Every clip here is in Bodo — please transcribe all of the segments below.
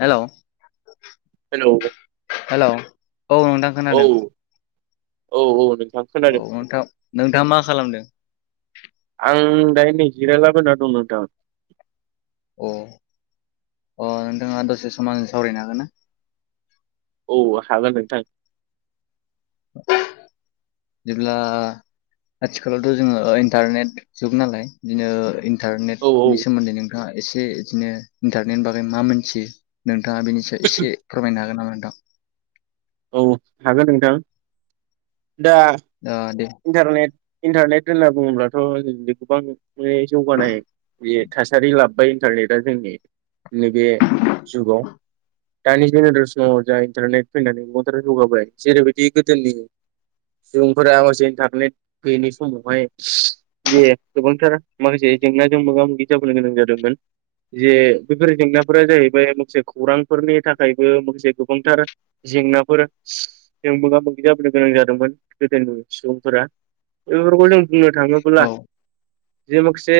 हेल' हेल'। हेल' औ नोंथां। औ। खोनादों औ-औ नोंथां। खोनादों औ नोंथां नोंथाङा मा खालामदों? आं दायो नै जिरायलाबायना दं नोंथां। अ-अ नोंथाङा दसे सम आंजों सावरायनो हागोन ना? औ हागोन नोंथां जेब्ला आथिखालावथ' जोङो इन्टारनेट जुग नालाय बिदिनो औ औ इन्टारनेटनि सोमोन्दै नोंथांङा एसे इदिनो इनटारनेटनि बागै मा मिथियो नोंथाङा बेनि सायाव एसे फोरमायनो हागोन नामा नोंथां औ हागोन नोंथां दा अ दे इन्टारनेट इन्टारनेट होनना बुङोब्लाथ' जों गोबां माने जौगानाय नुयो थासारि लाबोबाय इन्टारनेटआ जोंनि नैबे जुगाव दानि जेनेरेसनाव जा इन्टारनेट फैनानै मदार जौगाबाय जेरैबायदि गोदोनि जोंफोरा अबसे इनटारनेट गैयैैनि समावहाय जे गोबांथार माखासे जेंनाजों मोगा मोगि जाबोनो गोनां जादोंमोन जे बेफोर जेंनाफोरा जाहैबाय माखासे खौरांफोरनि थाखायबो माखासे गोबांथार जेंनाफोर मोगा मोगि जाबोनो गोनां जादोंमोन गोदोनि सुबुं फोरा बेफोरखौ जों बुंनो औ थाङोब्ला जे माखासे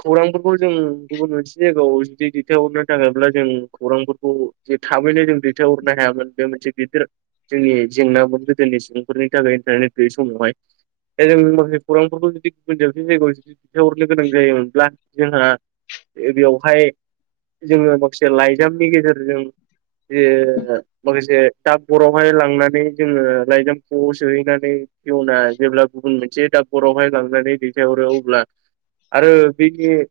खौरांफोरखौ जों गुबुन मोनसे जायगायाव जुदि दैथायहरनो थागायब्ला जों खौरांफोरखौ जे जों दैथायहरनो हायामोन बे मोनसे गिदिर जोंनि जेंनामोन गोदोनि सुबुंफोरनि थाखाय गैयै समावहाय दा जों माखासे खौरामफोरखौ जुदि मोनजाबसे जायगायाव जुदि दैन्थहरनो गोनां जायोमोनब्ला जोंहा बेवहाय जोङो माखासे लाइजामनि गेजेरजों बे माखासे टाबगरावहाय लांनानै जोङो लाइजामखौ सोहैनानै जउना जेब्ला गुबुन मोनसे दाबरावहाय लांनानै दैथायहरो अब्ला आरो बेनि बल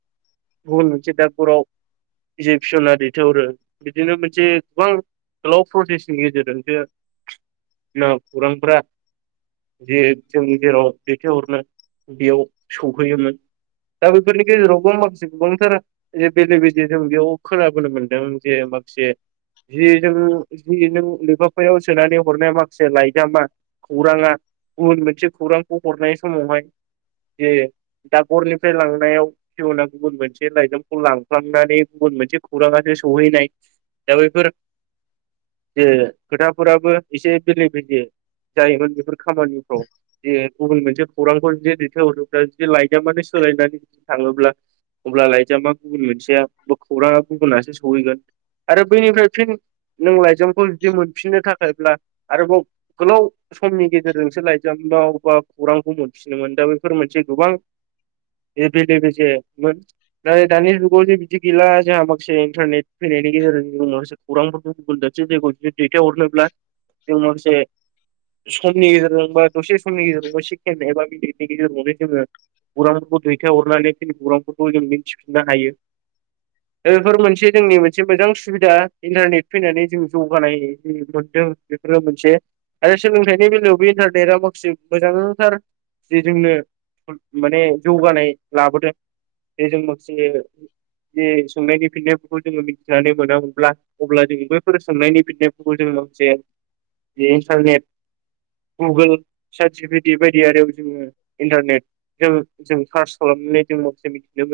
मोनसे दाकबराव इजिबिसना दैथाय हरो बिदिनो मोनसे गोबां गोलाव प्रसेसनि गेजेरजोंसो खौरांफोरा जे जों जेराव दैथायहरनो बेयाव सौहैयोमोन दा बेफोरनि गेजेरावबो माखासे गोबांथार बेले बेजे जे जों बेयाव खोनाबोनो मोन्दों जे माखासे जि जों जि नों लफाफोरायाव सोनानै हरनाया माखासे लाइजामा खौराङा गुबुन मोनसे खौरांखौ हरनाय समावहाय जे दागरनिफ्राय लांनायाव जवना गुबुन मोनसे लाइजामखौ लांफ्लांनानै गुबुन मोनसे खौरांङासो सहैनाय दा बेफोर जे खोथाफोराबो एसे बेले बेजे जायोमोन बेफोर खामानिफ्राव जे गुबुन मोनसे खौरांखौ जुदि दैथायहरोब्ला जुदि लाइजामानो सोलायनानै जुदि थाङोब्ला अब्ला लाइजामा गुबुन मोनसेया खौराङा गुबुनासो सहैगोन आरो बैनिफ्राय फिन नोंलाय लाइजामखौ जुदि मोनफिननो थाखायब्ला आरोबाव गोलाव समनि गेजेराव [unintelligible] लाइजामाव बा खौरांखौ मोनफिनो मोन दा बेफोर मोनसे गोबां [unintelligible] बेल बेज मोन नाथाय दानि जुगाव जे बिदि गैला जोंहा माखासे इन्टारनेट फैनायनि गेजेरजोंनो खौरांफोरखौ गुबुन दाबसे जायगायाव जुदि दैथायहरनोब्ला जों माखासे समनि गेजेरजों बा दसे समनि गेजेरावबो सिखनाय एबा गेजेरावनो जोङो खौरांफोरखौ दैथाय हरनानै जोंनि खौरांफोरखौ जों मिन्थिफिननो हायो। [inaudible] दा बेफोर मोनसे जोंनि मोनसे मोजां सुबिदा इन्टारनेट फैनानै जों जौगानाय मोनदों। बेफोरो मोनसे आरो सोलोंथाइ बेनि बेलायावबो इन्टारनेटआ माखासे मोजांथार जे जोंनो माने जौगानाय लाबोदों। बेजों माखसे जे सोंनायनि फिननायफोरखौ जोङो मिथिनानै मोनामोनब्ला अब्ला जों बैफोर सोंनायनि फिन्नायफोरखौ जों जे बे इन्टारनेट गुगोल सार्च बायदि बायदि आरो बिदिनो इन्टारनेट जों कार्स खालामनाय [unintelligible] जों नो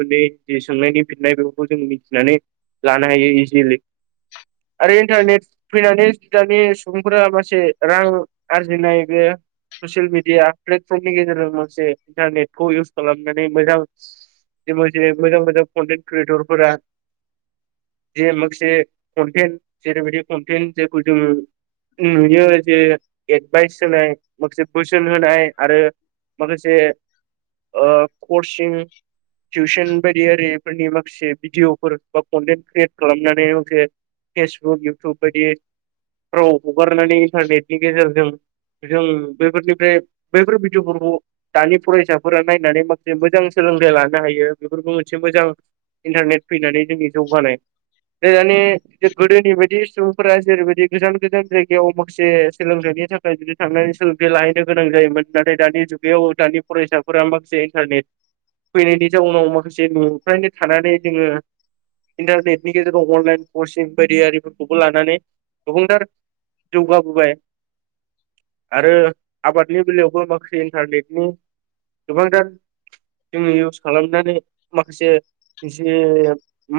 मोनै जे सोंनायनि फिन्नाय बेफोरखौ जों मिथिनानै लानो हायो इजियेलि आरो इन्टारनेट फैनानै दानि सुबुंफोरा मासे रां आरजिनाय बे ससियेल मिडिया प्लेटफर्मनि गेजेरजों मोनसे इन्टारनेटखौ इउस खालामनानै मोजां [unintelligible] मोजां मोजां कन्टेन्ट क्रियेटरफोरा जे माखासे कनटेन्ट जेरैबायदि कनटेन्ट जायखौ जोङो नुयो जे एटभाइस होनाय माखासे बोसोन होनाय आरो माखासे ओ कर्चिं टिउसोन बायदि ओरिफोरनि माखासे भिदिअफोर बा कनटेन्ट क्रियेट खालामनानै माखसे फेसबुक इउटुब बायदियै राव हगारनानै इन्टारनेटनि गेजेरजों जों बेफोरनिफ्राय बैफोर भिडिय'फोरखौ- दानि फरायसाफोरा नायनानै माखसे मोजां सोलोंथाइ लानो हायो बेफोरबो मोनसे मोजां इन्टारनेट फैनानै जोंनि जौगानाय ओ दानि गोदोनि बायदि सुबुंफोरा जेरैबादि गोजान गोजान जायगायाव माखासे सोलोंथाइनि थाखाय जुदि थांनानै सोलोंथाइ लाहैनो गोनां जायोमोन नाथाय दानि जुगायाव दानि फरायसाफोरा माखासे इन्टारनेट फैनायनि जाउनाव माखासे न'फ्रावनो थानानै जोङो इन्टारनेटनि गेजेराव अनलाइन कर्सिं बायदियारिफोरखौबो लानानै गोबांथार जौगाबोबाय। आरो आबादनि बेलायावबो माखासे इन्टारनेटनि गोबांथार जोङो इउस खालामनानै माखासे इसे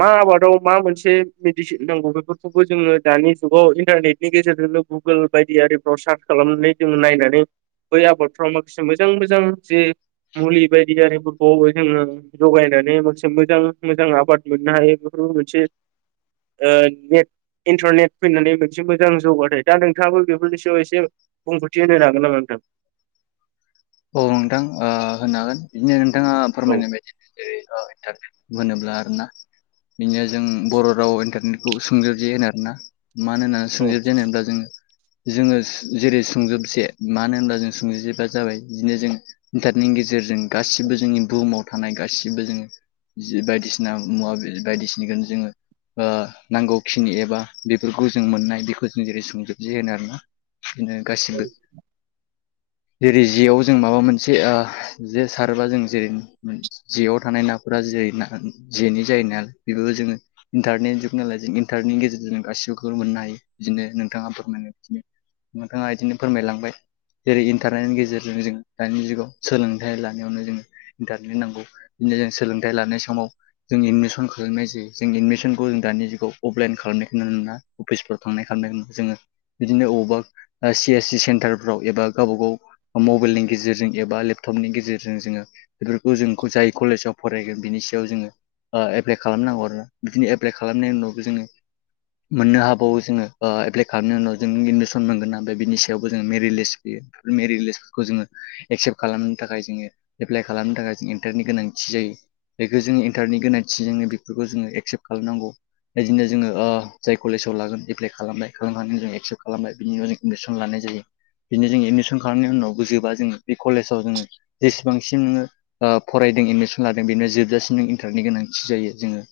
मा आबादाव मा मोनसे मेडिसिन नांगौ बेफोरखौबो जोङो दानि जुगाव इन्टारनेट नि गेजेरजोंनो गुगोल बायदि आरिफ्राव सार्च खालामनानै जोङो नायनानै बै आबादफ्राव माखासे मोजां मोजां जे मुलि बायदि आरिफोर खौ जोङो जगायनानै मोनसे मोजां मोजां आबाद मोननो हायो बेफोरबो मोनसे ओ नेट इन्टारनेट फैनानै मोनसे मोजां जौगाथाय दा नों नोंथाङाबो बेफोरनि सायाव एसे बुंफोरथि होनो हागोन नामा नोंथां? औ नोंथां आ होनो हागोन। बिदिनो नोंथाङा फोरमायनाय बायदियै जेरैओ इन्टारनेट होनोब्ला आरो ना बिनो जों बर' राव इन्टारनेटखौ सोंजोब जि होनो आरोना मानोना औ सोंजोबजे होनोब्ला जोङो जोङो जेरै सुंजोबसे माहोनो होनोब्ला जों सुंजोबबा जाबाय बिदिनो जों इन्टारनेटनि गेजेरजों गासिबो जोंनि बुहुमाव थानाय गासिबो जोङो जि बायदिसिना मुवा बे बायदिसिनगोन जोङो ओ नांगौखिनि एबा बेफोरखौ जों मोननाय बेखौ जों जेरै सोंजोबजि होनो आरो ना बिदिनो गाससिबो जेरै जेयाव जों माबा मोनसे ओ जे सारोबा जों जेरै मोन जेयाव थानाय नाफोरा जेरै ना जेनि जायो ना बेफोरखौ जोङो इन्टारनेट जुग नालाय जों इन्टारनेटनि गेजेरजों जों गासिखौबो मोननो हायो बिदिनो नोंथाङा फोरमायनाय बायदिनो नोंथाङा इदिनो फोरमायलांबाय जेरै इन्टारनेटनि गेजेरजोंनो जों दानि जुगाव सोलोंथाइ लानायावनो जोङो इन्टारनेट नांगौ बिदिनो जों सोलोंथाइ लानाय समाव जों एदमिसनखो नायजायो जों एडमिसनखौ जों दानि जुगाव अफलाइन खालामनायखौ नुनो मोना अफिसफोराव थांनाय खालामनायखौ जोङो बिदिनो अबावबा सि एस सि सेन्टारफ्राव एबा गावबा गाव मबाइल लिं गेजेरजों एबा लेपटपनि गेजेरजों जोङो बेफोरखौ जों जाय कलेजाव फरायगोन बिनि सायाव जोङो ओ एप्लाइ खालाम नांगौ आरोना बिदिनो एप्लाइ खालामनायनि उनावबो जोङो मोननो हागौ जोङो ओ एफ्लाइ खालामनायनि उनाव जों एडमिसन मोनगोना ओमफाय बिनि सायावबो जों मेरिट लिस फैयो। मेरित लिस्सखौ जोङो एक्सेप्ट खालामनो थाखाय जोङो एप्लाइ खालामनो थाखाय जों इन्टारनि गोनांथि जायो। बेखौ जोङो इन्टारनेट गोनांथि जोङो बेफोरखौ जोङो एक्सेप्ट खालाम नांगौ। बिदिनो जोङो ओ जाय कलेजाव लागोन एप्लाइ खालामबाय खालाम हानाय जों एक्सेप्ट खालामबाय बिनि उनाव जों एडमिसन लानाय जायो बिदिनो जो एडमिसन खालामनायनि उनावबो जोबा जोङो बे कलेजाव जोङो जेसेबांसिन नोंङो ओ फरायदों एडमिसन लादों बेनो जोबजासिम इन्टारनि गोनांथि जायो जोङो।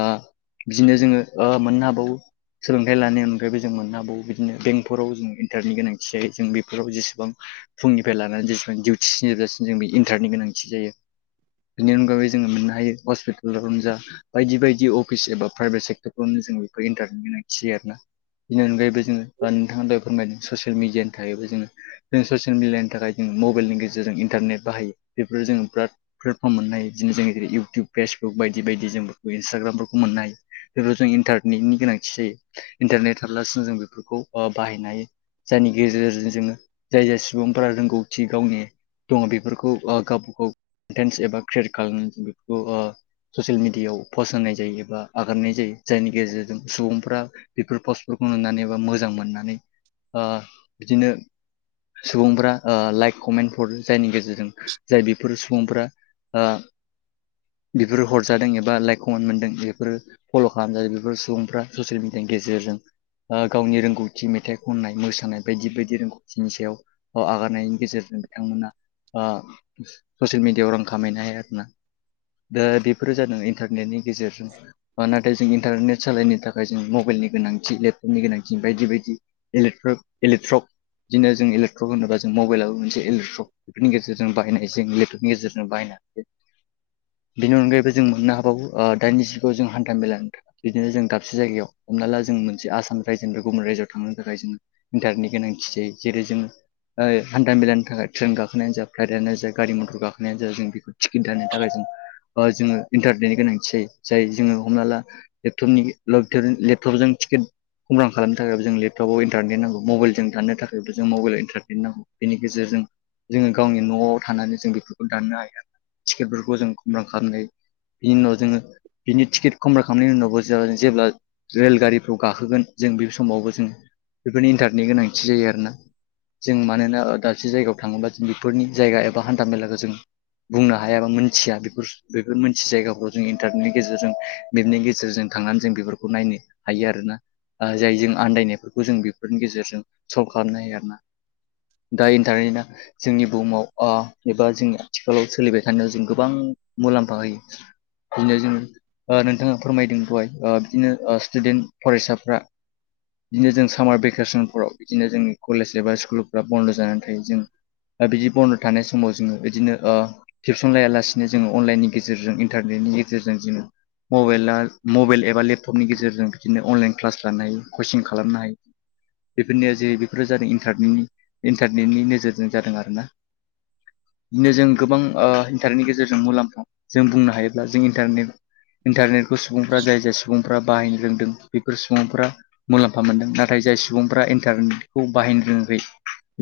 ओ बिदिनो जोङो ओ मोननो हागौ सोलोंथाइ लानायनि अनगायैबो जों मोननो हागौ बिदिनो बेंक फोराव जों इन्टारनि गोनांथि जायो जों बेफोराव जेसेबां फुंनि बे लाना जेबां दिउथिस जोबजासिम जों बे इन्टारनि गोनांथि जायो। बेनि अनगायै जोङो मोननो हायो हस्पिटालावनो जा बायदि बायदि अफिस एबा प्राइभेट सेक्टरफोरावनो जों बेखौ इन्टारनि गोनांथि जायो आरो ना। बिनि अनगायैबो जोङो ओ नोंथाङा दहाय बुंनाय ससियेल मिडियानि थायोबो जोङो जों ससियेल मिडियानि नि थाखाय जोङो मबाइलनि गेजेरजों इन्टारनेट बाहायो बेफोर जोङो बिराद प्लेटफर्म मोननाय बिदिनो जों जरै इउटुब फेसबुक बायदि बायदि जों बेफोरखौ इन्सटाग्रामफोरखौ मोननो हायो बेफोराव जों इन्टारनेटनि गोनांथि जायो इन्टारनेट थाब्लासो जों बेफोरखौ बाहायनो हायो। जायनि गेजेरजों जोङो जाय-जाय रोंगौथि गावनि दङ बेफोरखौ ओ गाबखौ केन्स एबा क्रियेट खालामनानै बेफोरखौ ओ ससियेल मिडियाव पस्ट होनाय जायो एबा आगारनाय जायो जायनि गेजेरजों सुबुंफ्रा बेफोर पस्टफोरखौ नुनानै एबा मोजां मोननानै बिदिनो दं ब्रा ओ लाइक कमेन्ट हर जायनि गेजेरजों जाय बेफोर सुबुंफोरा ओ दु बेफोरो हरजादों एबा लाइक कमेन मोनदों बेफोरो फल' खालामजायो बेफोर सुबुंफ्रा ससियेल मिडियानि गेजेरजों ओ गावनि रोंगौथि मेथाइ खननाय मोसानाय बायदि बायदि रोंगौथिनि सायाव औ आगारनायनि गेजेरजों बिथांमोना ओ ससियेल मिडियायाव रां खामायनो हायो आरो ना। ओ बेफोरो जादों इन्टारनेटनि गेजेरजों मानो नाथाय जों इन्टारनेट सालायनो थाखाय जों मबाइलनि गोनांथि लेपटपनि गोनांथि बायदि बायदि। इलेट्रक इलेक्ट्रक बिदिनो जों इलेक्ट्रक होनोबा जों मबाइलाबो मोनसे इलेक्ट्रक। बेफोरनि गेजेरजों बाहायनाय जों लेपटपनि गेजेरजों बायनो बेनि अनगायैबो जों मोननो हाबावो ओ दानि जुगुगाव जों हान्था मेलानि बिदिनो जों दाबसे जायगायाव हमना ला जों मोनसे आसाम रायजोनिफ्राय गुबुन रायजोआव थांनो थाखाय जोङो इन्टारनेटनि गोनांथि जायो जेरै जों ओय हान्थामेलानि थाखाय ट्रेन गाखोनायानो जा फ्लाइ दानो जा गारि मथर गाखोनायानो जा जों बेखौ टिकेट दाननो थाखाय जों ओ जोङो इन्टारनेटनि गोनांथि जायो जाय जोङो हमना ला लेपटपनि लेपटप लेपटपजों टिकेट अनलाइन खालामनो थाखायबो जों लेपटपाव इन्टारनेट नांगौ मबाइजों थानो थाखायबो जों मबाइलाव इनटार नेट नांगौ बेनि गेजेरजों जोङो गावनि न'आव थानानै जों बेफोरखौ दाननो हाया। टिकेटफोरखौ जों खमर्पाम खालामनो हायोबिनि उनाव जोङो बिनि टिकेट खमर्पाम खालामनायनि उनावबो जों जेब्ला रेलगारिफ्राव गाखोगोन जों बे समावबो जों बेफोरनो इन्टारनेटनि गोनांथि जायो आरो ना। जों मानोना ओ दाबसे जायगायाव थाङोबा जों बेफोरनि जायगा एबा हान्था मेलाखौ जों बुंनो हाया बा मोनथिया बेफोर बेफोर मोनथियि जायगाफ्राव जों इन्टारनेटनि गेजेरजों नेट गेजेरजों थांनानै जों बेफोरखौ नायनो हायो आरो ना। ओ जाय जों आनन्दायनायफोरखौ जों बेफोरनि गेजेरजों सल्भ खालामनो हायो आरोना। दा इनटारनेदा जोंनि बुहुमाव ओ एबा जोंनि आथिखालाव सोलिबाय थानायाव जों गोबां मुलाम्फा होयो। बिनो जोङो ओ नोंथाङा फोरमायदों दहाय ओ बिदिनो ओ स्टुडेन्ट फरायसाफ्रा बिदिनो जों सामार भेकेसनफोराव बिदिनो जोंनि कलेज एबा स्कुलफ्रा बन्द' जानानै थायो जों दा बिदि बन्द' थानाय समाव जोङो बिदिनो ओ टिउसन लायालासिनो जोङो अनलाइननि गेजेरजों इन्टारनेटनि गेजेरजों जोङो मबाइला मबाइल एबा लेपटपनि गेजेरजों बिदिनो अनलाइन क्लास लानो हायो कचिं खालामनो हायो। बेफोरनिया जे बेफोरो जादों इन्टारनेटनि इन्टारनेटनि नोजोरजों जादों आरोना। बिदिनो जों गोबां ओ इन्टारनेटनि गेजेरजों मुलाम्फा जों बुंनो हायोब्ला जों इन्टारनेट इन्टारनेटखौ सुबुंफ्रा जाय जाय सुबुंफ्रा बाहायनो रोंदों बेफोर सुबुंफोरा मुलाम्फा मोनदों नाथाय जाय सुबुंफ्रा इन्टारनेटखौ बाहायनो रोङाखै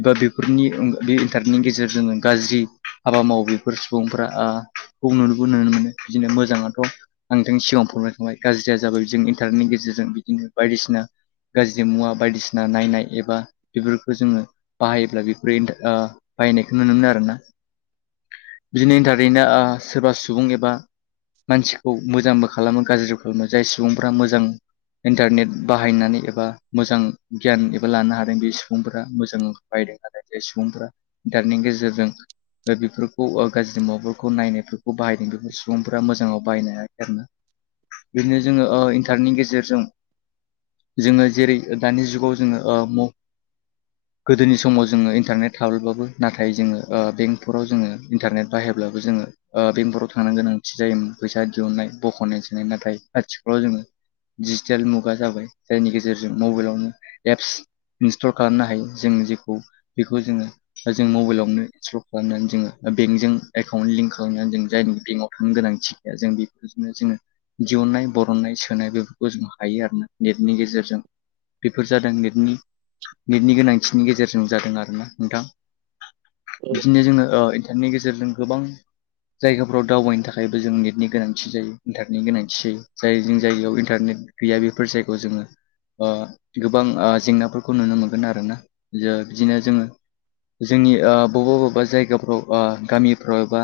दा बेफोरनि ओं बे इन्टारनेटनि गेजेरजों गाज्रि हाबा मावो बेफोर सुबुंफोरा ओ बुंनोबो [unintelligible] बिदिनो मोजाङाथ'। आं नोंथांनि सिगाङाव फोरमायखाबाय गाज्रिया जाबाय जों इन्टारनेटनि गेजेरजों बिदिनो बायदिसिना गाज्रि मुवा बायदिसिना नायनाय एबा बेफोरखौ जोङो बाहायोब्ला बेफोरो ओ बायनायखौ नुनो मोनो आरो ना। बिदिनो इन्टारनेट ओ सोरबा सुबुं एबा मानसिखौ मोजांबो खालामो गाज्रिबो खालामो जाय सुबुंफ्रा मोजां इन्टारनेट बाहायनानै एबा मोजां गियान एबा लानो हादों बे सुबुंफोरा मोजांआव बाहायदों नाथाय बे सुबुंफोरा इन्टारनेटनि गेजेरजों ओ बेफोरखौ ओ गाज्रि माबाफोरखौ नायनायफोरखौ बाहायदों बेफोर सुबुंफोरा मोजाङाव बाहायनो हायाखै आरोना। बिदिनो जोङो ओ इन्टारनेटनि गेजेरजों जोङो जेरै ओ दानि जुगाव जोङो ओ म गोदोनि समाव जोङो इन्टारनेट [unintelligible] नाथाय जोङो ओ बेंकफोराव जोङो इन्टारनेट बाहायाब्लाबो जोङो ओ बेंकफोराव थांनो गोनांथि जायोमोन फैसा दिहुननाय बख'नाय सोनाय नाथाय आथिखालाव जोङो डिजिटेल मुगा जाबाय जायनि गेजेरजों मबाइलावनो एप्स इनस्टल खालामनो हायो। जों जेखौ बेखौ जोङो जों मबाइलावनो इन्स्टल खालामनानै जोङो बेंकजों एकाउन्ट लिंक खालामनानै जों जायि बेंकाव थांनो गोनांथि जों बेबादिनो जोङो दिहुननाय बरननाय सोनाय बेफोरखौ जों हायो आरोना नेटनि गेजेरजों। बेफोर जादों नेटनि नेटनि गोनांथिनि गेजेरजों जादों आरोना नोंथां औ बिदिनो जोङो ओ बेनि गेजेरजों गोबां जायगाफ्राव दावबायनो थाखायबो जों नेटनि गोनांथि जायो इन्टारनेटनि गोनांथि जायो जाय जों जायगायाव इन्टारनेट गैया बेफोर जायगायाव जोङो ओ गोबां ओ जेंनाफोरखौ नुनो मोनगोन आरोना। ओ बिदिनो जोङो जोंनि ओ बबेबा बबेबा जायगाफ्राव ओ गामिफ्राव एबा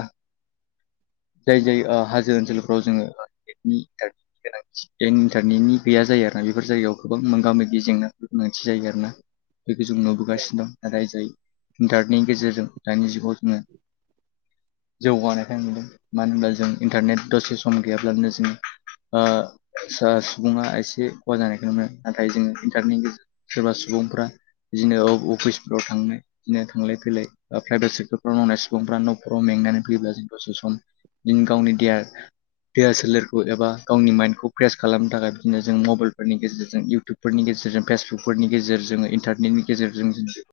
जाय जाय ओ हाजो ओनसोलफ्राव एबा नेटनि इन्टारनेटनि गोनांथि इन्टारनेटनि गैया जायो आरोना बेफोर जायगायाव गोबां मोगा मोगि जेंना गोनांथि जायो आरोना। बेखौ जों नुबोगासिनो दं नाथाय जाय इन्टारनेटनि गेजेरजों दानि जुगाव जोङो जौगानायखौ नुदों मानो होमब्ला जों इन्टारनेट दसे सम गैयाब्लानो जों ओ सो सुबुङा एसे खहा जानायखौ नुनो मोनो नाथाय जोङो इन्टारनेटनि गेजेरजों सोरबा सुबुंफ्रा बिदिनो अफिसफोराव थांनो। बिदिनो थांलाय फैलाय प्राइभेट सेक्टरफ्राव मावनाय सुबुंफ्रा न'खराव मेंनानै फैयोब्ला जों दसे सम फिन गावनि देहा देहा सोलेरखौ एबा गावनि माइडखौ फ्रेस खालामनो थाखाय बिदिनो जों मबाइलफोरनि गेजेरजों इउटुब फोरनि गेजेरजों फेसबुकफोरनि इन्टारनेटनि गेजेरजों जो